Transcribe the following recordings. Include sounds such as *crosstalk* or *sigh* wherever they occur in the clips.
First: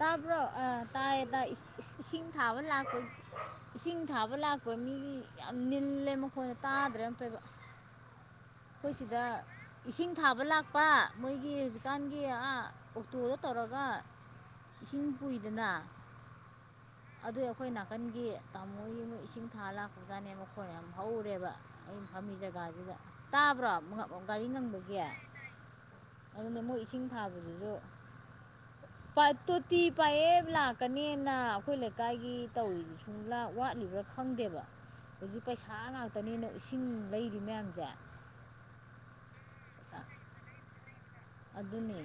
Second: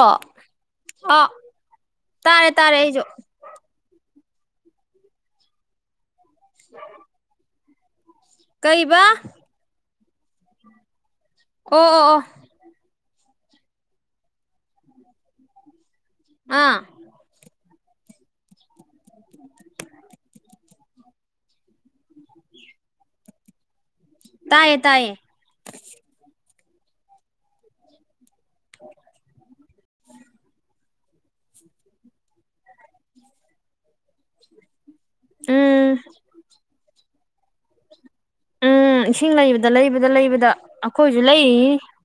ꯇꯥꯕ꯭ꯔꯣ ꯑꯥ ꯑ ꯇꯥꯏꯌꯦꯗ ꯏꯁꯤꯡ ꯇꯥꯔꯦ ꯊꯥꯕ ꯇꯥꯔꯦ ꯂꯥꯛꯄ ꯑꯩꯁꯨ ꯏꯁꯤꯡ ꯁꯥꯕ ꯂꯥꯛꯄ ꯃꯤꯗꯤ ꯌꯥꯝ ꯅꯤꯜꯂꯦ ꯃꯈꯣꯏꯅ ꯇꯥꯗ꯭ꯔꯦ ꯑꯃꯝ ꯇꯣꯏꯕ ꯑꯩꯈꯣꯏ ꯀꯩꯕ ꯁꯤꯗ ꯏꯁꯤꯡ ꯊꯥꯕ ꯂꯥꯛꯄ ꯃꯣꯏꯒꯤ ꯑꯣ ꯑꯣ ꯑꯣ ꯍꯧꯖꯤꯛꯀꯥꯟꯒꯤ ꯇꯨꯔ ꯇꯧꯔꯒ ꯏꯁꯤꯡ ꯀꯏꯗꯅ ꯑꯥ ꯑꯗꯨꯏ ꯑꯩꯈꯣꯏ ꯅꯥꯀꯟꯒꯤ ꯇꯥꯃꯣꯒꯤ ꯃꯣꯏ ꯏꯁꯤꯡ ꯊꯥ ꯂꯥꯛꯄꯖꯥꯅꯦ ꯃꯈꯣꯏ ꯑꯃ ꯍꯧꯔꯦꯕ ꯑꯩ ꯐꯝꯃꯤ ꯖꯒꯥꯁꯤꯗ ꯇꯥꯕ꯭ꯔꯣ ꯑꯃꯨ ꯑꯣ ꯒꯥꯔꯤ ꯇꯥꯏꯌꯦ ꯉꯪꯕꯒꯤ ꯇꯥꯏꯌꯦ ꯑꯗꯨꯅ ꯃꯣꯏ ꯏꯁꯤꯡ ꯊꯥꯕꯗꯨꯁꯨ ꯄ ꯇꯣꯇ ꯄꯑ ꯂꯥꯛꯀꯅꯤ ꯏꯅꯥ ꯑꯩꯈꯣꯏ ꯂꯩꯀꯥꯏꯒꯤ ꯇꯧꯔꯤꯗꯨ ꯁꯨꯝ ꯋꯥꯠꯂꯤꯕ꯭ꯔꯥ ꯈꯪꯗꯦꯕ ꯍꯧꯖꯤꯛ ꯄꯩꯁꯥ ꯎꯝ ꯉꯥꯛꯇꯅꯦꯅ ꯏꯁꯤꯡ ꯂꯩꯔꯤ ꯃꯌꯥꯝꯁꯦ ꯎꯝ ꯏꯁꯤꯡ ꯂꯩꯕꯗ ꯄꯩꯁꯥ ꯂꯩꯕꯗ ꯂꯩꯕꯗ ꯑꯩꯈꯣꯏꯁꯨ ꯂꯩ ꯑꯗꯨꯅꯦ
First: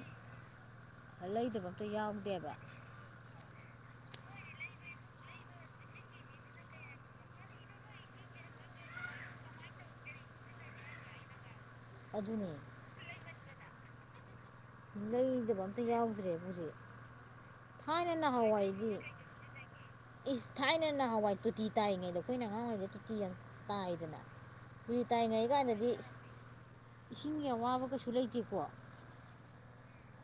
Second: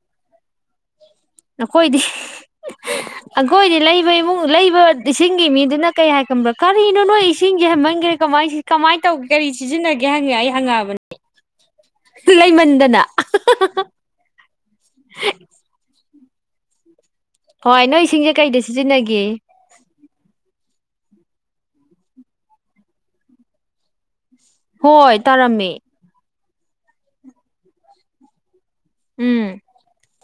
ꯂꯩꯗꯕ ꯑꯝꯇ ꯑꯩꯈꯣꯏꯗꯤ ꯌꯥꯎꯗꯦꯕ ꯑꯩꯈꯣꯏꯗꯤ ꯂꯩꯕ ꯏꯃꯨꯡ ꯂꯩꯕ ꯏꯁꯤꯡꯒꯤ ꯃꯤꯗꯨꯅ ꯀꯩ ꯍꯥꯏꯒꯕ꯭ꯔꯥ ꯀꯔꯤꯅꯣ ꯅꯣꯏ ꯏꯁꯤꯡꯁꯦ ꯍꯥꯏꯃꯟꯈ꯭ꯔꯦ ꯀ ꯀꯃꯥꯏꯅ ꯇꯧꯒꯦ ꯀꯔꯤ ꯁꯤꯖꯤꯟꯅꯒꯦ ꯍꯪꯉꯦ ꯑꯩ ꯍꯪꯉꯛꯕꯅꯦ ꯑꯗꯨꯅꯦ ꯂꯩꯃꯟꯗꯅ ꯂꯩꯗꯕ ꯑꯝꯇ ꯌꯥꯎꯗ꯭ꯔꯦꯕꯨꯖꯤꯛ ꯍꯣꯏ ꯅꯣꯏ ꯏꯁꯤꯡꯁꯦ ꯀꯩꯗ ꯁꯤꯖꯤꯟꯅꯒꯦ ꯏꯁ ꯊꯥꯏꯅ ꯅꯍꯥꯟꯋꯥꯏ ꯇꯣꯇꯤ ꯇꯥꯏꯉꯩꯗ ꯑꯩꯈꯣꯏꯅ ꯑꯉꯥꯡꯔꯤꯉꯩꯗ ꯇꯣꯇꯤ ꯌꯥꯝ ꯇꯥꯏꯗꯅ ꯎ ꯍꯣꯏ ꯇꯥꯔꯝꯃꯦ ꯇꯥꯏꯅꯩꯀꯥꯟꯗꯗꯤ ꯏꯁꯤꯡꯒꯤ ꯑꯋꯥꯕ ꯀꯩꯁꯨ ꯂꯩꯇꯦꯀꯣ ꯎꯝ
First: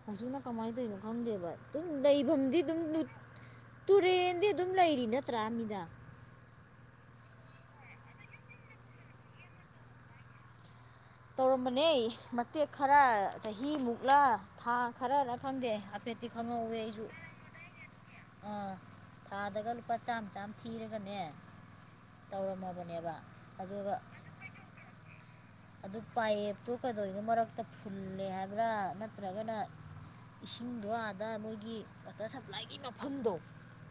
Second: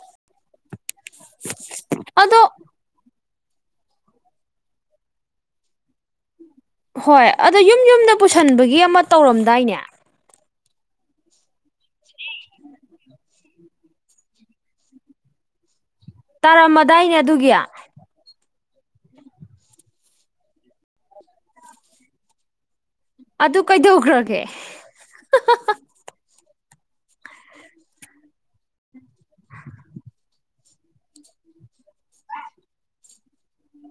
ꯃꯁꯤꯅ ꯀꯃꯥꯏꯅ ꯇꯧꯔꯤꯅꯣ ꯈꯪꯗꯦꯕ ꯑꯗꯨꯝ ꯑꯗꯣ ꯂꯩꯐꯝꯗꯤ ꯑꯗꯨꯝ ꯇꯨꯔꯦꯟꯗꯤ ꯑꯗꯨꯝ ꯂꯩꯔꯤ ꯅꯠꯇ꯭ꯔꯥ ꯃꯤꯗ ꯍꯣꯏ ꯑꯗꯣ ꯌꯨꯝ ꯌꯨꯝꯗ ꯄꯨꯁꯟꯕꯒꯤ ꯑꯃ ꯇꯧꯔꯝꯗꯥꯏꯅꯦ ꯇꯧꯔꯝꯕꯅꯦ ꯃꯇꯦꯛ ꯈꯔ ꯆꯍꯤꯃꯨꯛꯂ ꯊꯥ ꯈꯔꯔ ꯈꯪꯗꯦ ꯍꯥꯏꯐꯦꯠꯇꯤ ꯈꯪꯍꯧꯋꯦ ꯑꯩꯁꯨ ꯇꯥꯔꯃꯗꯥꯏꯅꯦ ꯑꯗꯨꯒꯤ ꯑꯥ ꯊꯥꯗꯒ ꯂꯨꯄꯥ ꯆꯥꯝꯃ ꯆꯥꯝ ꯊꯤꯔꯒꯅꯦ ꯇꯧꯔꯝꯃꯕ ꯑ ꯑꯗꯨ ꯀꯩꯗꯒ꯭ꯔꯣꯒꯦ ꯑꯗꯨ ꯄꯥꯏꯞꯇꯨ ꯀꯩꯗꯧꯉꯩ ꯃꯔꯛꯇ ꯐꯨꯜꯂꯦ ꯍꯥꯏꯕ꯭ꯔꯥ ꯅꯠꯇ꯭ꯔꯒꯅ ꯏꯁꯤꯡꯗꯣ ꯑꯥꯗ ꯃꯣꯏꯒꯤ ꯋꯥꯇꯔ ꯁꯄ꯭ꯂꯥꯏꯒꯤ ꯃꯐꯝꯗꯣ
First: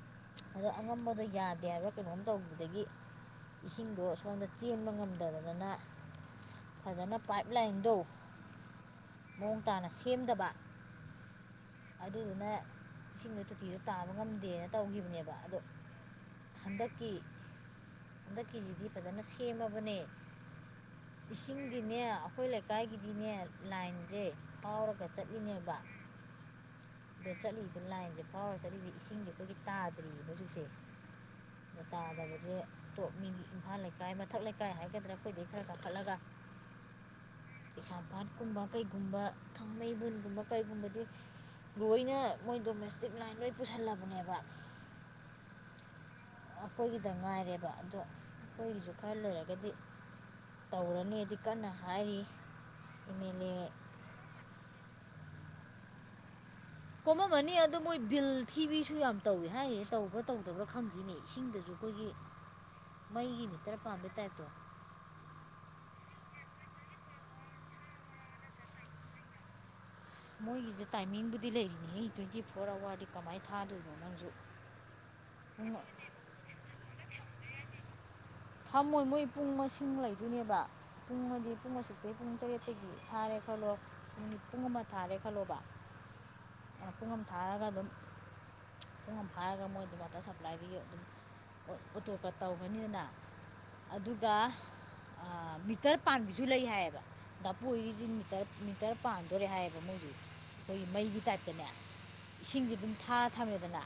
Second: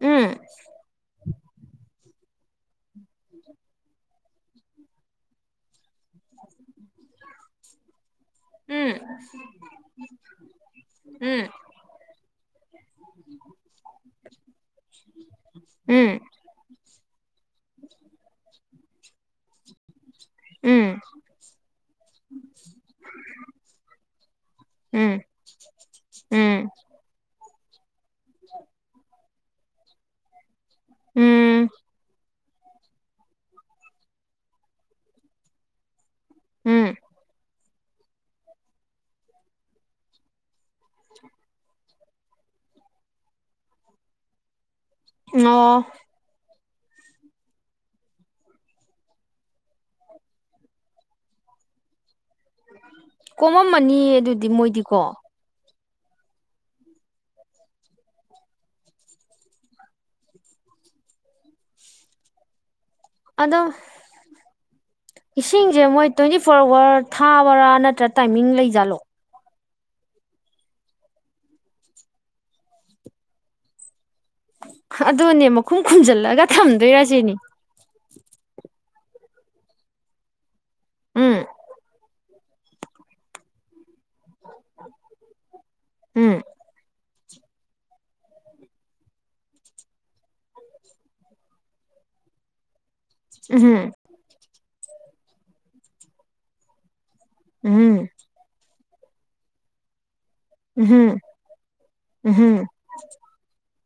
ꯎꯝ ꯑꯗꯣ ꯑꯉꯝꯕꯗꯣ ꯌꯥꯗ ꯑꯗꯤꯌꯥꯒ ꯀꯩꯅꯣꯝ ꯇꯧꯕꯗꯒꯤ ꯏꯁꯤꯡꯗꯣ ꯁꯣꯝꯗ ꯆꯦꯟꯕ ꯉꯝꯗꯗꯗꯅ ꯐꯖꯅ ꯄꯥꯏꯞ ꯂꯥꯏꯟꯗꯣ ꯎꯝ ꯃꯑꯣꯡ ꯇꯥꯅ ꯁꯦꯝꯗꯕ ꯎꯝ ꯑꯗꯨꯗꯨꯅ ꯏꯁꯤꯡꯗꯣ ꯇꯣꯇꯤꯗꯣ ꯇꯥꯕ ꯉꯝꯗꯦꯅ ꯇꯧꯈꯤꯕꯅꯦꯕ ꯑꯗꯣ ꯎꯝ ꯍꯟꯗꯛꯀꯤ ꯍꯟꯗꯛꯀꯤꯁꯤꯗꯤ ꯐꯖꯅ ꯁꯦꯝꯃꯕꯅꯦ ꯎꯝ ꯏꯁꯤꯡꯒꯤꯗꯤꯅꯦ ꯑꯩꯈꯣꯏ ꯂꯩꯀꯥꯏꯒꯤꯗꯤꯅꯦ ꯂꯥꯏꯟꯁꯦ ꯐꯥꯎꯔꯒ ꯎꯝ ꯆꯠꯂꯤꯅꯦꯕ ꯎꯝ *inaudible* ꯆꯂꯤ ꯂꯥꯏꯟꯁꯦ ꯐꯥꯎꯔ ꯆꯠꯂꯤꯁꯦ ꯏꯁꯤꯡꯁꯦ ꯑꯩꯈꯣꯏꯒꯤ ꯇꯥꯗ꯭ꯔꯤꯑ ꯍꯧꯖꯤꯛꯁꯦ ꯎꯝ ꯑꯗ ꯇꯥꯗꯕ ꯁꯦ ꯇꯣꯞ ꯃꯤꯒꯤ ꯏꯝꯐꯥꯜ ꯂꯩꯀꯥꯏ ꯃꯊꯛ ꯂꯩꯀꯥꯏ ꯍꯥꯏꯒꯗ꯭ꯔꯥ ꯑꯩꯈꯣꯏꯗꯒꯤ ꯈꯔ ꯀꯥꯈꯠꯂꯒ ꯀꯩꯤꯁꯥꯝꯄꯥꯥꯠꯀꯨꯝꯕ ꯀꯩꯒꯨꯝꯕ ꯊꯥꯡꯃꯩꯕꯨꯟꯒꯨꯝꯕ ꯀꯩꯒꯨꯝꯕꯗꯤ ꯂꯣꯏꯅ ꯃꯣꯏ ꯗꯣꯃꯦꯁꯇꯤꯛ ꯂꯥꯏꯟ ꯂꯣꯏ ꯄꯨꯁꯤꯜꯂꯕꯅꯦꯕ ꯑꯣ *inaudible* ꯑꯩꯈꯣꯏꯒꯤꯗ ꯉꯥꯏꯔꯦꯕ ꯑꯗꯣ ꯑꯩꯈꯣꯏꯒꯤꯁꯨ ꯈꯔ ꯂꯩꯔꯒꯗꯤ ꯇꯧꯔꯅꯤꯗꯤ ꯀꯟꯅ ꯍꯥꯏꯔꯤ ꯑꯦꯝ ꯑꯦꯜ ꯑꯦ ꯀꯣꯝꯃꯝꯃꯅꯤ ꯑꯗꯨꯗꯤ ꯃꯣꯏꯗꯤꯀꯣ ꯀꯣꯝꯃꯝꯃꯅꯤ ꯑꯗꯨꯗ ꯃꯣꯏ ꯕꯤꯜ ꯊꯤꯕꯤꯁꯨ ꯌꯥꯝ ꯇꯧꯏꯤ ꯍꯥꯏꯔꯤꯁꯦ ꯇꯧꯕ꯭ꯔꯥ ꯇꯧꯗꯕ꯭ꯔꯥ ꯈꯪꯗ꯭ꯔꯤꯅꯦ ꯏꯁꯤꯡꯗꯁꯨ ꯀꯨꯒꯤ ꯑꯗꯣ ꯏꯁꯤꯡꯖꯦ ꯃꯣꯏ ꯇ ꯐꯔꯋꯥꯔ ꯊꯥꯕꯔꯥ ꯅꯠꯇ꯭ꯔꯥ ꯇꯥꯏꯃꯤꯡ ꯂꯩꯖꯥꯠꯂꯣ ꯃꯣꯏꯒꯤꯁꯦ ꯇꯥꯏꯃꯤꯡꯕꯨꯗꯤ ꯂꯩꯔꯤꯅꯤ ꯇ꯭ꯋꯦꯟꯇꯤ ꯐꯣꯔ ꯑꯋꯥꯔꯗꯤ ꯀꯃꯥꯏꯅ ꯊꯥꯗꯣꯏꯅꯣ ꯅꯪꯁꯨ ꯑꯗꯨꯅꯦ ꯄꯨꯡ ꯃꯈꯨꯝ ꯈꯨꯝꯟꯖꯤꯜꯂꯒ ꯊꯝꯗꯣꯏꯔꯁꯤꯦꯅꯦ ꯐꯝꯃꯣꯏ ꯃꯣꯏ ꯄꯨꯡ ꯂꯩꯗꯣꯏꯅꯦꯕ ꯄꯨꯡ ꯎꯝ ꯑꯗꯤ ꯄꯨꯡ ꯑꯁꯨꯨꯛꯇꯤ ꯄꯨꯡ ꯇꯔꯦꯠꯇꯒꯤ ꯊꯥꯔꯦ ꯈꯜꯂꯣ ꯠ ꯄꯨꯡ ꯑꯃ ꯊꯥꯔꯦ ꯈꯜꯂꯣꯕ ꯎꯝ ꯄꯨꯡ ꯑꯃ ꯊꯥꯔꯒꯗꯝ *unintelligible* *inaudible* ꯝ ꯐꯥꯔꯒ ꯃꯣꯏ ꯑꯗꯨꯝ ꯋꯥꯇꯔ ꯁꯄ꯭ꯂꯥꯏꯗꯒꯤ ꯑꯗꯨꯝ ꯑꯣꯇꯣꯄꯦ ꯇꯧꯒꯅꯤꯗꯅ ꯎꯝ ꯑꯗꯨꯒ ꯃꯤꯇꯔ ꯄꯕꯤꯁꯨ ꯂꯩ ꯍꯥꯏꯌꯦꯕ ꯎꯝ ꯄꯣꯏꯒꯤꯁꯤꯇꯔ ꯃꯤꯇꯔ ꯄꯥꯟꯗꯣꯔꯦ ꯍꯥꯏꯌꯦꯕ ꯃꯣꯏꯗꯤ ꯑꯩꯈꯣꯏꯒꯤ ꯎꯝ ꯃꯩꯒꯤ ꯇꯥꯏꯞꯇꯅꯦ ꯎꯝ ꯏꯁꯤꯡꯁꯦ ꯑꯗꯨꯝ ꯊꯥꯔ ꯊꯝꯃꯦꯗꯅ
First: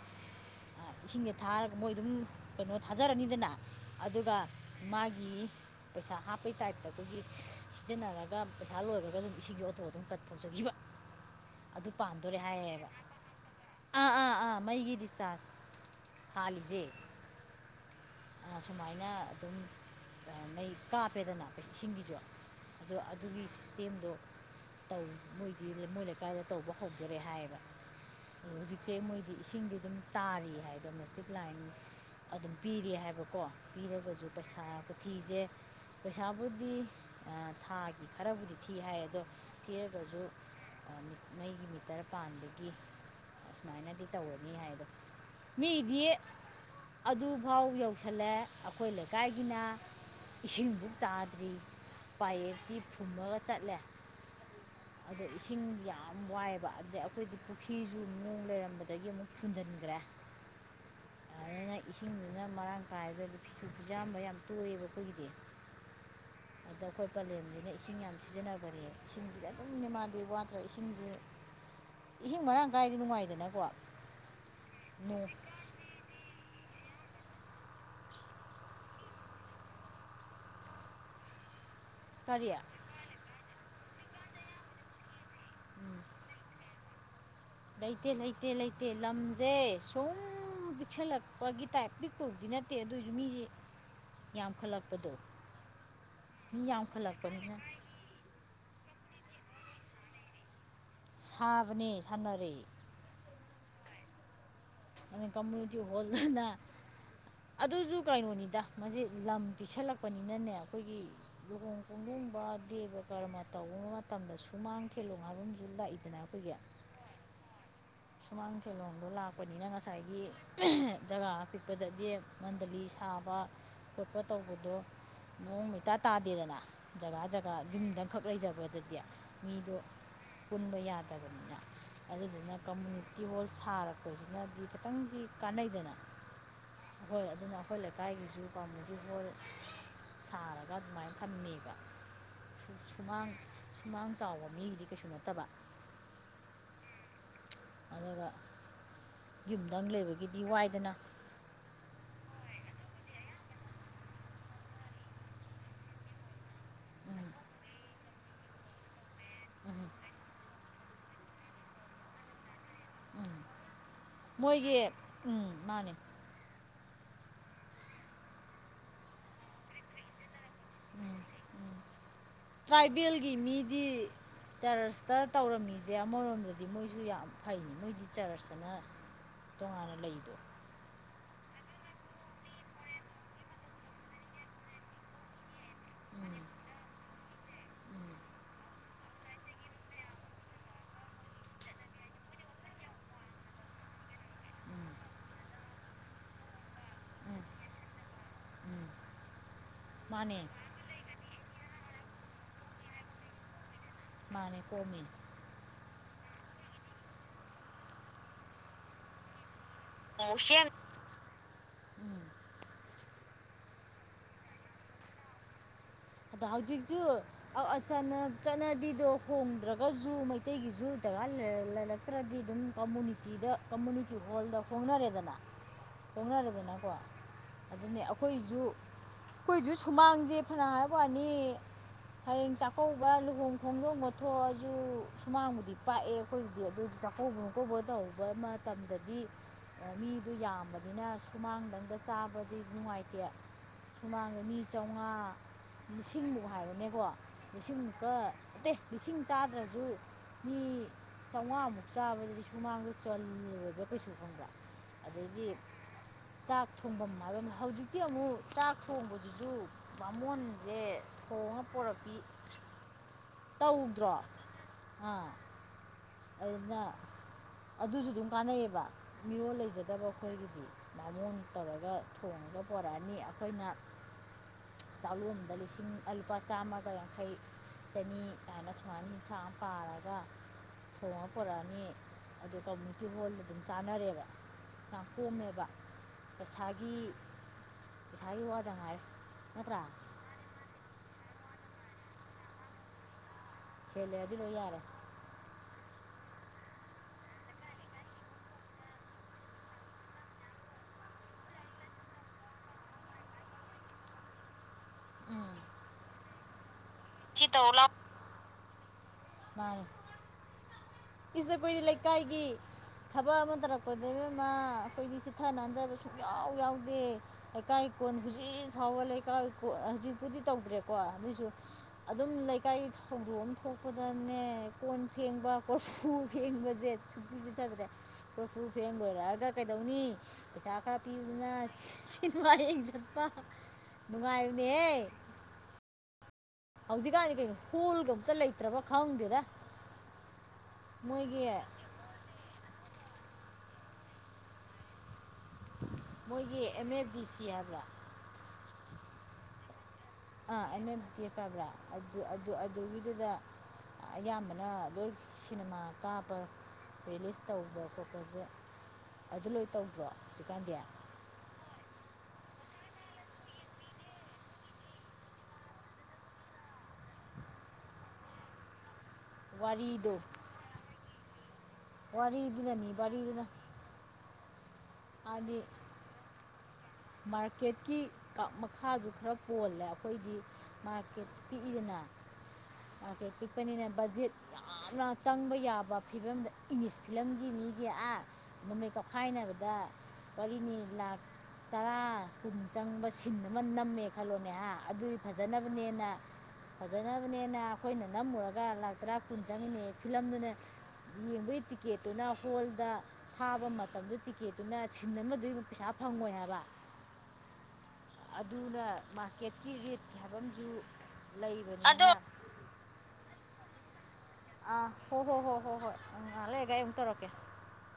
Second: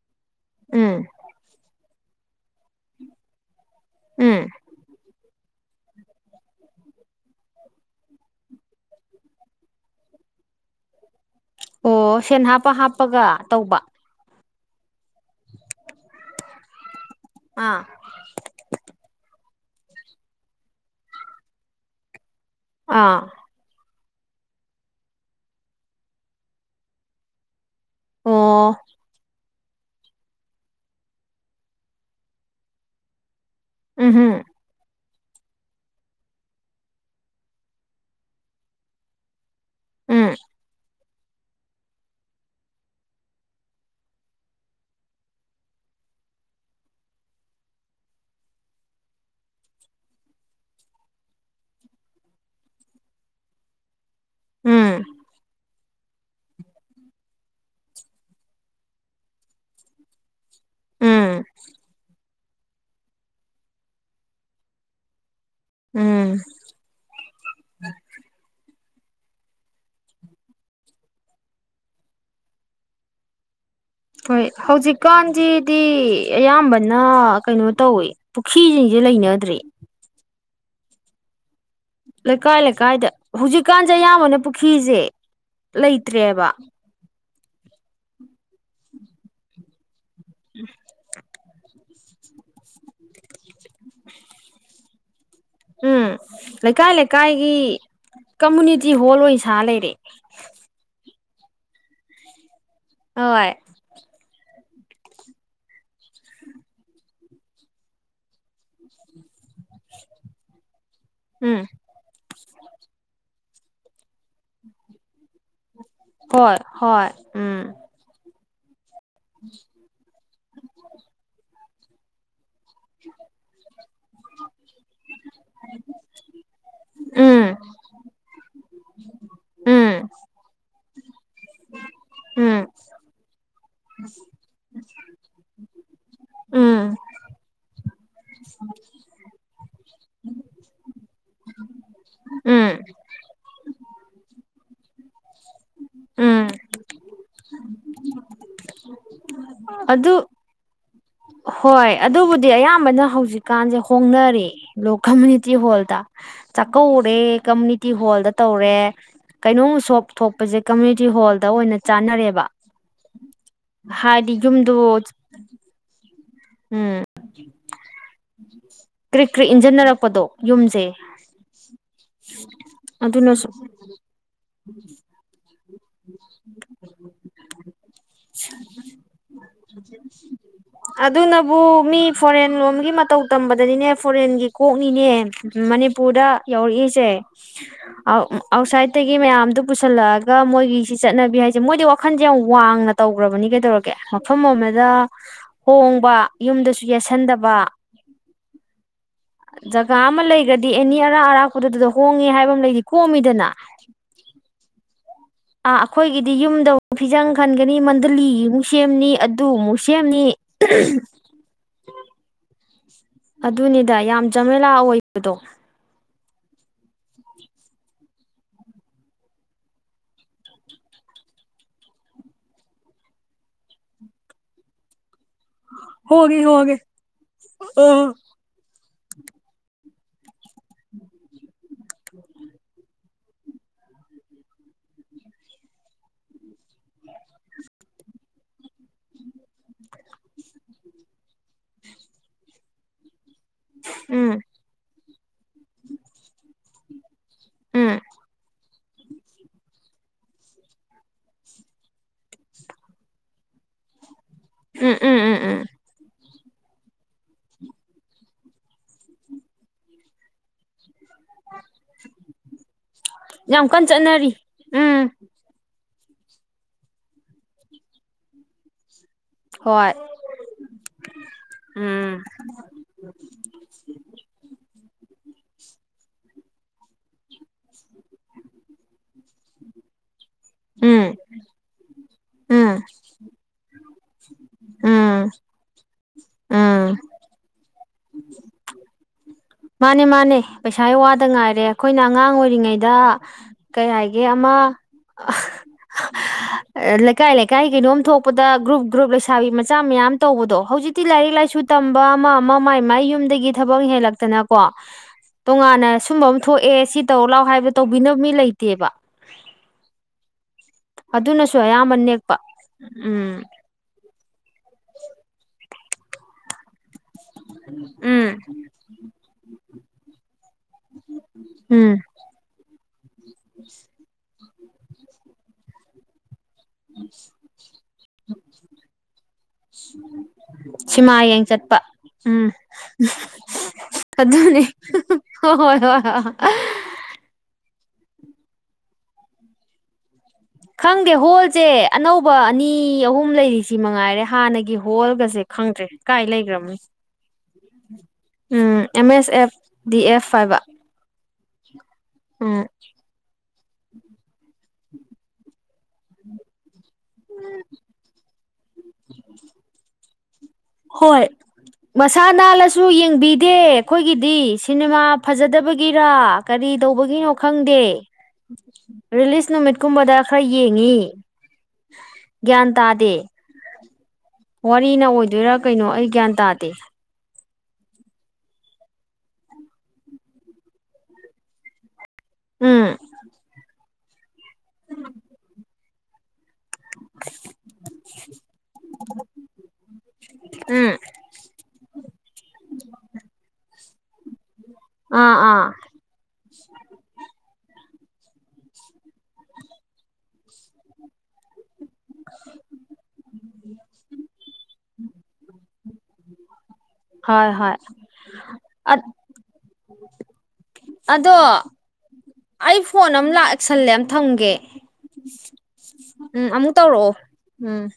ꯎꯝ ꯏꯁꯤꯡꯁꯦ ꯊꯥꯔꯒ ꯃꯣꯏ ꯑꯗꯨꯝ ꯀꯩꯅꯣ ꯊꯥꯖꯔꯅꯤꯗꯅ ꯑꯗꯨꯒ ꯎꯝ ꯃꯥꯒꯤ ꯎ *inaudible* ꯄꯩꯁꯥ ꯍꯥꯞꯄꯩ ꯇꯥꯏꯞꯇ ꯑꯩꯈꯣꯏꯒꯤ ꯁꯤꯖꯤꯟꯅꯔꯒ ꯄꯩꯁꯥ ꯂꯣꯏꯔꯒ ꯑꯗꯨꯝ ꯏꯁꯤꯡꯒꯤ ꯑꯣꯇꯣ ꯑꯗꯨꯝ ꯀꯠ ꯇꯧꯖꯈꯤꯕ ꯑꯗꯨ ꯑꯣ ꯄꯥꯟꯗꯣꯔꯦ ꯁꯦꯟ ꯍꯥꯞꯄ ꯍꯥꯏꯌꯦꯕ ꯍꯥꯞꯄꯒ ꯇꯧꯕ ꯑꯥ ꯑꯥ ꯑꯥ ꯃꯩꯒꯤ ꯗꯤ ꯆꯥꯁ ꯍꯥꯥꯜꯂꯤꯁꯦ ꯑꯥ ꯑ ꯑꯩꯅ ꯑꯗꯨꯝ ꯃꯩ ꯀꯥꯞꯄꯦꯗꯅ ꯑꯩꯈꯣꯏ ꯏꯁꯤꯡꯒꯤꯁꯨ ꯑꯗꯣ ꯑꯥ ꯑꯗꯨꯒꯤ ꯁꯤꯁꯇꯦꯝꯗꯣ ꯃꯣꯏꯗꯤ ꯃꯣꯏ ꯂꯩꯀꯥꯏꯗ ꯇꯧꯕ ꯍꯧꯗꯔꯦ ꯍꯥꯏꯌꯦꯕ ꯑꯣ ꯔꯖꯤꯛꯁꯦ ꯃꯣꯏꯗꯤ ꯏꯁꯤꯡꯗꯤ ꯑꯗꯨꯝ ꯇꯥꯔꯤ ꯍꯥꯏ ꯗꯣꯃꯦꯁꯇꯤꯛ ꯂꯥꯏꯟ ꯑꯗꯨꯝ ꯄꯤꯔꯤ ꯍꯥꯏꯕꯀꯣ ꯄꯤꯔꯒꯖꯣ ꯎꯝꯍꯝ ꯄꯁꯥ ꯊꯤꯁꯦ ꯄꯩꯁꯥꯕꯨꯗꯤ ꯊꯥꯒꯤ ꯈꯔꯕꯨꯗꯤ ꯊꯤ ꯍꯥꯏ ꯑꯗꯣ ꯊꯤꯔꯒꯁꯨ ꯎꯝ ꯅꯒꯤ ꯃꯤꯇꯔ ꯄꯥꯟꯕꯗꯒꯤ ꯑꯁꯨꯃꯥꯏꯅꯗꯤ ꯇꯧꯔꯅꯤ ꯍꯥꯏꯗꯣ ꯃꯤꯗꯤ ꯑꯗꯨꯐꯥꯎ ꯌꯧꯁꯤꯜꯂꯦ ꯑꯩꯈꯣꯏ ꯂꯩꯀꯥꯏꯒꯤꯅ ꯏꯁꯤꯡꯗꯨꯛ ꯇꯥꯗ꯭ꯔꯤ ꯄꯥꯏꯞꯇꯤ ꯐꯨꯝꯃꯒ ꯆꯠꯂꯦ ꯎꯝ ꯑꯗꯣ ꯏꯁꯤꯡ ꯌꯥꯝ ꯌꯥꯝ ꯋꯥꯏꯑꯕ ꯑꯗꯩ ꯑꯩꯈꯣꯏꯗꯤ ꯄꯨꯈ꯭ꯔꯤꯁꯨ ꯅꯨꯡꯅꯨꯡ ꯂꯩꯔꯝꯕꯗꯒꯤ ꯑꯃꯨꯛ ꯐꯨꯟꯖꯤꯟꯈ꯭ꯔꯦ ꯎꯝ ꯏꯁꯤꯡꯗꯨꯅ ꯑꯗꯨꯅ ꯃꯔꯥꯡ ꯀꯥꯏꯒꯗꯤ ꯐꯤꯁꯨ ꯐꯤꯖꯥꯝꯕ ꯌꯥꯝ ꯇꯣꯛꯑꯦꯕ ꯑꯩꯈꯣꯏꯒꯤꯗꯤ ꯎꯝ ꯑꯗ ꯑꯩꯈꯣꯏ ꯄꯂꯦꯝꯁꯤꯅ ꯏꯁꯤꯡ ꯌꯥꯝ ꯁꯤꯖꯤꯟꯅꯕꯅꯦ ꯏꯁꯤꯡꯁꯤꯗꯤ ꯑꯗꯨꯝꯅꯦ ꯃꯥꯗꯤ ꯋꯥꯠꯇ꯭ꯔ ꯏꯁꯤꯡꯁꯤ ꯏꯍꯤꯡ ꯃꯔꯥꯡ ꯀꯥꯏꯗꯤ ꯅꯨꯡꯉꯥꯏꯗꯅꯀꯣ ꯍꯣꯏ ꯅꯣꯡ ꯍꯧꯖꯤꯛꯀꯥꯟꯁꯤꯗꯤ ꯑꯌꯥꯝꯕꯅ ꯅ ꯀꯩꯅꯣ ꯇꯧꯋꯦ ꯄꯨꯈ꯭ꯔꯤꯁꯤꯡꯁꯦ ꯂꯩꯅꯗ꯭ꯔꯔꯤ ꯂꯩ ꯀꯔꯤ ꯀꯥꯏ ꯂꯩ ꯀꯥꯏꯗꯦ ꯍꯧꯨꯖꯤꯛ ꯖꯤꯀꯥꯟꯁꯦ ꯑꯌꯥꯝꯕꯅ ꯄꯨꯈ꯭ꯔꯤꯁꯦ ꯎꯝ ꯂꯩꯇ꯭ꯔꯦꯕ ꯂꯩꯇꯦ ꯂꯩꯇꯦ ꯂꯩꯇꯦ ꯂꯝꯁꯦ ꯁꯨꯝ ꯄꯤꯛꯁꯜꯂꯛꯄꯒꯤ ꯇꯥꯏꯞ ꯄꯤꯛ ꯇꯔꯗꯤ ꯅꯠꯇꯦ ꯑꯗꯨꯑꯣꯏꯁꯨ ꯃꯤꯁꯦ ꯌꯥꯝꯈꯠꯂꯛꯄꯗꯣ ꯎꯝ ꯃꯤ ꯂꯩꯀꯥꯏ ꯂꯩꯀꯥꯏꯒꯤ ꯌꯥꯝꯈꯠꯂꯛꯄꯅꯤꯅ ꯀꯃꯨꯅꯤꯇꯤ ꯁꯤ ꯍꯣꯜ ꯑꯣꯏ ꯁꯥ ꯂꯩꯔꯦ ꯁꯥꯕꯅꯦ ꯁꯥꯟꯅꯔ ꯍꯣꯏ ꯑ ꯀꯃꯨꯅꯤꯇꯤ ꯍꯣꯜꯗ ꯑꯗꯨꯁꯨ ꯀꯩꯅꯣꯅꯤꯗ ꯃ ꯂꯝ ꯄꯤꯁꯜꯂꯛꯄꯅꯤꯅꯅꯦ ꯑꯩꯈꯣꯏꯒꯤ ꯎꯝ ꯂꯨꯍꯣꯡ ꯈꯣꯡꯗꯣꯡꯕ ꯗꯦꯕ ꯀꯔꯃ ꯇ ꯃꯇꯝꯗ ꯁꯨꯃꯥꯡꯈꯤꯜꯂꯨ ꯍꯣꯏ ꯍꯣꯏ ꯎꯝ ꯁꯨꯃꯥꯡ ꯁꯂꯣꯡꯗꯣ ꯂꯥꯛꯄꯅꯤꯅ ꯉꯁꯥꯏꯒꯤ ꯖꯒꯥ ꯑ ꯄꯤꯛꯄꯗꯗꯤ ꯃꯟꯗꯂꯤ ꯁꯥꯕ ꯈꯣꯠꯄ ꯇꯧꯕꯗꯣ ꯅꯣꯡ ꯃꯇꯥ ꯇꯥꯗꯦꯗꯅ ꯖꯒꯥ ꯎꯝ ꯖꯒꯥ ꯌꯨꯝꯗ ꯈꯛ ꯂꯩꯖꯕꯗꯗꯤ ꯃꯤꯗꯣ ꯎꯝ ꯄꯨꯟꯕ ꯌꯥꯗꯕꯅꯤꯅ ꯑꯗꯨꯗꯨꯅ ꯀꯝꯃꯨꯅꯤꯇꯤ ꯍꯣꯜ ꯁꯥꯔꯛꯄꯁꯤꯅꯗꯤ ꯈꯤꯇꯪꯗꯤ ꯀꯥꯟꯅꯩꯗꯅ ꯎꯝ ꯎꯝ ꯍꯣꯏ ꯑꯗꯨꯅ ꯑꯩꯈꯣꯏ ꯂꯩꯀꯥꯏꯒꯤꯁꯨ ꯄꯥꯝꯃꯤꯗꯨ ꯍꯣꯏ ꯁꯥꯔꯒ ꯑꯗꯨꯃꯥꯏꯅ ꯊꯝꯃꯦꯕ ꯎꯝ ꯁꯨꯃꯥꯡ ꯁꯨꯃꯥꯡ ꯆꯥꯎꯕ ꯃꯤꯒꯤꯗꯤ ꯀꯩꯁꯨ ꯅꯠꯇꯕ ꯎꯝ ꯑꯗꯨꯒ ꯌꯨꯝꯗꯪ ꯑꯗꯨ ꯂꯩꯕꯒꯤꯗꯤ ꯋꯥꯏꯗꯅ ꯍꯣꯏ ꯑꯗꯨꯕꯨꯗꯤ ꯑꯌꯥꯝꯕꯅ ꯍꯧꯖꯤꯛꯀꯥꯟꯁꯦ ꯍꯣꯡꯅꯔꯤ ꯂ ꯀꯝꯃꯨꯅꯤꯇꯤ ꯍꯣꯜꯗ ꯆꯥꯛꯀꯧꯔꯦ ꯀꯝꯃꯨꯅꯤꯇꯤ ꯍꯣꯜꯗ ꯇꯧꯔꯦ ꯀꯩꯅꯣꯝ ꯁꯣꯛ ꯊꯣꯛꯄꯁꯦ ꯀꯝꯃꯌꯨꯅꯤꯇꯤ ꯍꯣꯜꯗ ꯑꯣꯏꯅ ꯆꯥꯟꯅꯔꯦꯕ ꯎꯝ ꯃꯣꯏꯒꯤ ꯌꯨꯝꯗꯣ ꯎꯝ ꯃꯥꯅꯦ ꯎꯝ ꯀ꯭ꯔꯤꯛ ꯀ꯭ꯔꯤ ꯏꯟꯁꯤꯟꯅꯔꯛꯄꯗꯣ ꯁꯤ *inaudible* ꯎꯝ ꯇ꯭ꯔꯥꯏꯕꯦꯜꯒꯤ ꯃꯤꯗꯤ ꯆꯔꯁꯇ ꯇꯧꯔꯝꯃꯤꯁꯦ ꯑꯦ ꯑꯃꯔꯣꯝꯗꯗꯤ ꯃꯣꯏꯁꯨ ꯌꯥꯝ ꯐꯩꯅꯤ ꯃꯣꯏꯗꯤ ꯆꯔꯁꯅ ꯑ *inaudible* ꯑꯗꯨꯅꯕꯨ ꯃꯤ ꯐꯣꯔꯦꯟ ꯂꯣꯝꯒꯤ ꯃꯇꯧ ꯇꯝꯕꯗꯗꯤꯅꯦ ꯐꯣꯔꯦꯟꯒꯤ ꯀꯣꯛꯅꯤꯅꯦ ꯃꯅꯤꯄꯨꯔ ꯎꯝ ꯎꯝ *unintelligible* *inaudible* ꯁꯤ ꯆꯠꯅꯕꯤ ꯍꯥꯏꯁꯦ ꯃꯣꯏꯗꯤ ꯋꯥꯈꯟꯁꯦ ꯌꯥꯝ ꯋꯥꯡꯅ ꯇꯧꯈ꯭ꯔꯕꯅꯤ ꯀꯩꯗꯧꯔꯒꯦ ꯃꯐꯝ ꯑꯃꯗ ꯍꯣꯡꯕ ꯌꯨꯝꯗꯁꯨ ꯎꯝ ꯌꯦꯠꯁꯤꯟꯗꯕ ꯎꯝ ꯖꯒꯥ ꯑꯃ ꯃꯥꯅꯦ ꯂꯩꯈ꯭ꯔꯗꯤ ꯑꯦꯅꯤ ꯑꯔꯥꯞ ꯑꯔꯥꯄꯗ ꯑꯗꯨꯗ ꯍꯣꯡꯉꯦ ꯍꯥꯏꯕ ꯑꯃ ꯂꯩꯗꯤ ꯀꯣꯝꯃꯤꯗꯅ ꯃꯥꯅꯦ ꯀꯣꯃꯤꯜ ꯑꯥ ꯑꯩꯈꯣꯏꯒꯤꯗꯤ ꯌꯨꯝꯗꯨꯛ ꯐꯤꯖꯪ ꯈꯟꯒꯅꯤ ꯃꯟꯗꯂꯤꯃꯨꯛ ꯁꯦꯝꯅꯤ ꯑꯗꯨꯃꯨꯛ ꯁꯦꯝꯅꯤ ꯑꯃꯨꯛ ꯁꯦꯝ ꯎꯝ ꯑꯗꯨꯅꯤꯗ ꯌꯥꯝ ꯆꯃꯦꯂꯥ ꯑꯣꯏꯕꯗꯣ ꯑꯗ ꯍꯧꯖꯤꯛꯁꯨ ꯆꯠꯅꯕꯤꯗꯣ ꯍꯣꯡꯗ꯭ꯔꯒꯁꯨ ꯃꯩꯇꯩꯒꯤꯁꯨ ꯆ ꯂꯩꯔꯛꯇ꯭ꯔꯗꯤ ꯑꯗꯨꯝ ꯀꯝꯃꯨꯅꯤꯇꯤꯗ ꯀꯝꯃꯨꯅꯤꯇꯤ ꯍꯣꯜꯗ ꯍꯣꯡꯅꯔꯦꯗꯅ ꯍꯣꯡꯉꯦ ꯍꯣꯡꯉꯦ ꯀꯧꯅꯔꯗꯅꯀꯣ ꯑꯗꯨꯅꯦ ꯑꯥ ꯑꯩꯈꯣꯏꯁꯨ ꯀꯣꯏꯁꯨ ꯁꯨꯃꯥꯡꯁꯦ ꯐꯅ ꯍꯥꯏ ꯋꯥꯅꯤ ꯎ *inaudible* ꯍꯌꯦꯡ ꯆꯥꯛꯀꯧꯕ ꯂꯨꯍꯣꯡ ꯈꯣꯡꯗꯣꯡꯕ ꯊꯣꯛꯑꯁꯨ ꯁꯨꯃꯥꯡꯕꯨꯗꯤ ꯄꯥꯛꯑꯦ ꯑꯩꯈꯣꯏꯕꯨꯗꯤ ꯑꯗꯨꯏꯗꯤ ꯆꯥꯛꯀꯧꯕ ꯈꯀ ꯇꯧꯕ ꯃꯇꯝꯗꯗꯤ ꯃꯤꯗꯨꯣ ꯌꯥꯝꯕꯅꯤꯅ ꯁꯨꯃꯥꯡꯗꯪꯒ ꯆꯥꯕꯗꯤ ꯅꯨꯡꯉꯥꯏꯇꯦ ꯎꯝ ꯁꯨꯃꯥꯡꯗ ꯃꯤ ꯆꯥꯝꯃꯉꯥ ꯂꯤꯁꯤꯡꯃꯨꯛ ꯍꯥꯏꯕꯅꯦꯀꯣ ꯎꯝ ꯂꯤꯁꯤꯡꯃꯨꯛꯀ ꯑꯠꯇꯦ ꯂꯤꯁꯤꯡ ꯆꯥꯗ꯭ꯔꯁꯨ ꯃꯤ ꯆꯥꯝꯃꯉꯥꯃꯨꯛ ꯆꯥꯕꯁꯤꯗꯗꯤ ꯁꯨꯃꯥꯡꯗꯣ ꯆꯜꯂꯕ꯭ꯔꯥ ꯀꯩꯁꯨ ꯑꯗꯨꯒꯨꯝꯕ ꯎꯝ ꯎꯝ ꯎꯝ ꯑꯗꯒꯤ ꯎꯝ ꯆꯥꯛ ꯊꯣꯡꯐꯝ ꯍꯥꯏꯕ ꯑꯃ ꯍꯧꯖꯤꯛꯇꯤ ꯑꯃꯨꯛ ꯆꯥꯛ ꯊꯣꯡꯕꯁꯤꯁꯨ ꯃꯕꯥꯃꯣꯟꯁꯦ ꯊꯣꯡꯉ ꯄꯨꯣꯔꯛꯄꯤ ꯌꯥꯝ ꯀꯟꯅ ꯇꯧꯗ꯭ꯔꯣ ꯆꯠꯅꯔꯤ ꯎꯝ ꯑꯥ ꯑꯗꯨꯅ ꯑꯗꯨꯁꯨ ꯑꯗꯨꯝ ꯀꯥꯟꯅꯩꯌꯦꯕ ꯃꯤꯔꯣꯜ ꯍꯣꯏ ꯂꯩꯖꯗꯕ ꯑꯩꯈꯣꯏꯒꯤꯗꯤ ꯃꯃꯣꯟ ꯇꯧꯔꯒ ꯎꯝ ꯊꯣꯡꯉꯕ ꯄꯣꯔꯛꯑꯅꯤ ꯑꯩꯈꯣꯏꯅ *unintelligible* *inaudible* ꯗ ꯂꯤꯁꯤꯡ ꯂꯨꯄꯥ ꯆꯥꯝꯃꯒ ꯌꯥꯡꯈꯩ ꯆꯅꯤ ꯍꯥꯏꯅ ꯁꯨꯃꯥꯏꯅ ꯌꯦꯟꯁꯥꯡ ꯑꯃ ꯄꯥꯔꯒ ꯎꯝ ꯊꯣꯡꯉ ꯄꯨꯣꯔꯛꯑꯅꯤ ꯑꯗꯨ ꯎꯝ ꯀꯝꯃꯨꯅꯤꯇꯤ ꯍꯣꯜꯗ ꯑꯗꯨꯝ ꯆꯥꯅꯔꯦꯕ ꯌꯥꯝ ꯎꯝ ꯀꯣꯝꯃꯦꯕ ꯎꯝ ꯄꯩꯁꯥꯒꯤ ꯄꯩꯁꯥꯒꯤ ꯋꯥꯗ ꯍꯥꯏ ꯅꯠꯇ꯭ꯔꯥ ꯄꯩꯁꯥ ꯋꯥꯗ ꯉꯥꯏꯔꯦ ꯑꯩꯈꯣꯏꯅ ꯑꯉꯥꯡ ꯑꯣꯏꯔꯤꯉꯩꯗ ꯀꯩ ꯁꯦꯜ ꯍꯥꯏꯒꯦ ꯂꯩꯔꯗꯤ ꯑꯃ ꯂꯣꯏ ꯌꯥꯔꯦ *unintelligible* *inaudible* ꯂꯩꯀꯥꯏ ꯂꯩꯀꯥꯏ ꯀꯩꯅꯣꯝ ꯊꯣꯛꯄꯗ ꯒ꯭ꯔꯨꯞ ꯒ꯭ꯔꯨꯞ ꯂꯩꯁꯥꯕꯤ ꯃꯆꯥ ꯃꯌꯥꯝ ꯇꯧꯕꯗꯣ ꯍꯧꯖꯤꯛꯇꯤ ꯂꯥꯏꯔꯤꯛ ꯂꯥꯏꯁꯨ ꯇ ꯇꯝꯕ ꯃꯥꯃ ꯃꯥꯏ ꯃꯥꯏ ꯌꯨꯝ ꯊꯕꯛ ꯍꯂꯛꯇꯅꯀꯣ ꯎꯝ ꯇꯣꯉꯥꯟꯅ ꯁꯨꯝꯕ ꯊꯣꯛꯑꯦ ꯇꯧ ꯂꯥꯛꯑꯣ ꯁꯤ ꯍꯥꯏꯕꯗ ꯂꯥꯎ ꯇꯧꯕꯤꯅꯕ ꯃꯤ ꯂꯩꯇꯦꯕ ꯁꯤꯗ ꯑꯗꯨꯅꯁꯨ ꯑꯩꯈꯣꯏ ꯑꯌꯥꯝꯕ ꯅꯦꯛꯄ ꯂꯩꯀꯥꯏꯒꯤ ꯊꯕꯛ ꯎꯝ ꯑꯃ ꯇꯧꯔꯛꯄꯅꯦ ꯃ ꯑꯩꯈꯣꯏꯗꯤ ꯆꯤꯊ ꯅꯥꯟꯊꯕ ꯁꯨꯡ ꯌꯥꯎ ꯌꯥꯎꯗꯦ ꯂꯩꯀꯥꯏ ꯀꯣꯟ ꯎꯝ ꯍꯧꯖꯤꯛ ꯐꯥꯎꯕ ꯂꯩꯀꯥꯏ ꯍꯧꯖꯤꯛꯄꯨꯗꯤ ꯇꯧꯗ꯭ꯔꯦꯀꯣ ꯑꯗꯨꯏꯁꯨ ꯎꯝ ꯑꯗꯨꯝ ꯂꯩꯀꯥꯏꯒꯤ ꯊꯧꯗꯣꯛ ꯑꯃ ꯊꯣꯛꯄꯗꯅꯦ ꯀꯣꯟ ꯐꯦꯡꯕ ꯀꯣꯔꯐꯨ ꯐꯦꯡꯕꯁꯦ ꯁꯨꯡ ꯆꯠꯊꯕꯅꯦ ꯄꯣꯐ ꯐꯦꯡ ꯂꯣꯏꯔꯛꯑꯒ ꯀꯩꯗꯧꯅꯤ ꯄꯩꯁꯥ ꯈꯔ ꯄꯤꯨꯅꯤ ꯍꯌꯦꯡ ꯆꯠꯄ ꯎꯝ ꯑꯗꯨꯅꯤ ꯅꯨꯡꯉꯥꯏꯕꯅꯦꯍꯦ ꯍ ꯍꯣꯏ ꯍꯣꯏ ꯍꯣꯏ ꯍꯣꯏ ꯍꯧꯖꯤꯛꯀꯥꯟꯗꯤ ꯀꯩꯅꯣ ꯍꯣꯜꯒ ꯑꯝꯇ ꯂꯩꯇ꯭ꯔꯕ ꯈꯪꯗꯦꯗ ꯈꯪꯗꯦ ꯃꯣꯏꯒꯤ ꯍꯣꯜꯁꯦ ꯑꯅꯧꯕ ꯑꯅꯤ ꯑꯍꯨꯝ ꯂꯩꯔꯤꯁꯤ ꯃꯉꯥꯏꯔꯦ ꯍꯥꯟꯅꯒꯤ ꯍꯣꯜꯒꯁꯦ ꯈꯪꯗ꯭ꯔꯦ ꯀꯥꯏ ꯃꯣꯏꯒꯤ ꯂꯩꯈ꯭ꯔꯕꯅꯣ ꯑꯦꯝ ꯑꯦꯐ ꯗꯤ ꯁꯤ ꯍꯥꯏꯕ꯭ꯔꯥ um M S F D F ꯍꯥꯏꯕ ꯑꯥ ꯑꯩꯅꯕꯨꯗꯤꯦꯛ ꯐꯕ꯭ꯔꯥ ꯑꯗꯨ ꯎꯝ ꯑꯗꯨꯒꯤꯗꯨꯗ ꯑꯌꯥꯝꯕꯅ ꯂꯣꯏ ꯁꯤꯅꯦꯃꯥ ꯀꯥꯞꯄ ꯔꯤꯂꯤꯁ ꯇꯧꯕ ꯈꯣꯠꯄꯁꯦ ꯑꯗꯨ ꯂꯣꯏ ꯇꯗ꯭ꯔꯣ ꯍꯣꯏ ꯁꯥ ꯀꯅꯥꯜꯂꯁꯨ ꯌꯦꯡꯕꯤꯗꯦ ꯑꯩꯈꯣꯏꯒꯤꯗꯤ ꯁꯤꯅꯦꯃꯥ ꯐꯖꯗꯕꯒꯤꯔ ꯀꯔꯤ ꯇꯧꯕꯒꯤꯅꯣ ꯈꯪꯗꯦ ꯔꯤꯂꯤꯁ ꯅꯨꯃꯤꯠ ꯋꯥꯔꯤꯗꯣ ꯀꯨꯝꯕꯗ ꯈꯔ ꯌꯦꯡꯉ ꯋꯥꯔꯤꯗꯨꯅꯅꯤ ꯋꯥꯔꯤꯗꯨꯅ ꯋꯥꯔꯤꯅ ꯑꯣꯏꯗꯣꯏꯔꯥ ꯍꯥꯏꯗꯤ ꯀ꯭ꯌꯥꯟ ꯇꯇ ꯃꯥꯔꯀꯦꯠꯀꯤ ꯀꯞ ꯃꯈꯥꯁꯨ ꯈꯔ ꯄꯣꯜꯂꯦ ꯑꯩꯈꯣꯏꯗꯤ ꯃꯥꯔꯀꯦꯠꯁ ꯄꯤꯛꯏꯗꯅ ꯎꯝ ꯀ ꯄꯤꯛꯄꯅꯤꯅ ꯕꯖꯤꯦꯠ ꯌꯥꯝꯅ ꯆꯪꯕ ꯌꯥꯕ ꯐꯤꯕꯝꯗ ꯏꯪꯂꯤꯁ ꯐꯤꯂꯝꯒꯤ ꯃꯤꯒꯤ ꯑꯥ ꯅꯃꯠ ꯀꯧꯈꯥꯏꯅꯕꯗ ꯋꯥꯔꯤꯅꯤ ꯎꯝ ꯂꯥ ꯇꯔꯥ ꯀꯨꯟ ꯆꯪꯕ ꯁꯤꯟ ꯑꯃ ꯅꯝꯃꯦ ꯈꯜꯂꯣꯅꯦ ꯍꯥ ꯑꯗꯨꯗꯤ ꯑꯥ ꯑꯥ ꯐꯖꯅꯕꯅꯦꯅ ꯐꯖꯅꯕꯅꯦꯅ ꯑꯩꯈꯣꯏꯅ ꯅꯝꯃꯨꯔꯒ ꯂꯥꯛ ꯇꯔꯥ ꯀꯨꯟ ꯆꯪꯉꯤꯅꯦ ꯐꯤꯂꯝꯗꯨꯅꯦ ꯌꯦꯕꯣꯏ ꯇꯤꯛꯀꯦꯠꯇꯨꯅ ꯍꯣꯜꯗ ꯊꯥꯕ ꯃꯇꯝꯗꯨ ꯇꯤꯛꯀꯦꯠꯇꯨꯅ ꯁꯤꯟ ꯑꯃꯗꯨꯏ ꯄꯩꯁꯥ ꯐꯪꯉꯣꯏ ꯍꯥꯏꯕ ꯍꯣꯏ ꯍꯣꯏ ꯑꯗꯨꯅ ꯃꯥꯔꯀꯦꯠꯀꯤ ꯔꯦꯠꯀꯤ ꯍꯥꯏꯕ ꯑꯃꯁꯝꯨ ꯑꯗꯣ ꯂꯩꯕ ꯑ ꯑꯩ ꯐꯣꯟ ꯑꯃ ꯂꯥꯛꯁꯜꯂꯦ ꯊꯝꯒꯦ ꯑꯥ ꯍꯣ ꯍꯣ ꯍꯣ ꯍꯣ ꯍꯣꯏ ꯎ ꯎꯝ ꯑꯃꯨꯛ ꯂꯩꯦꯒꯥꯏꯝ ꯇꯧꯔꯛꯑꯣ ꯇꯔꯛꯀꯦ ꯎꯝ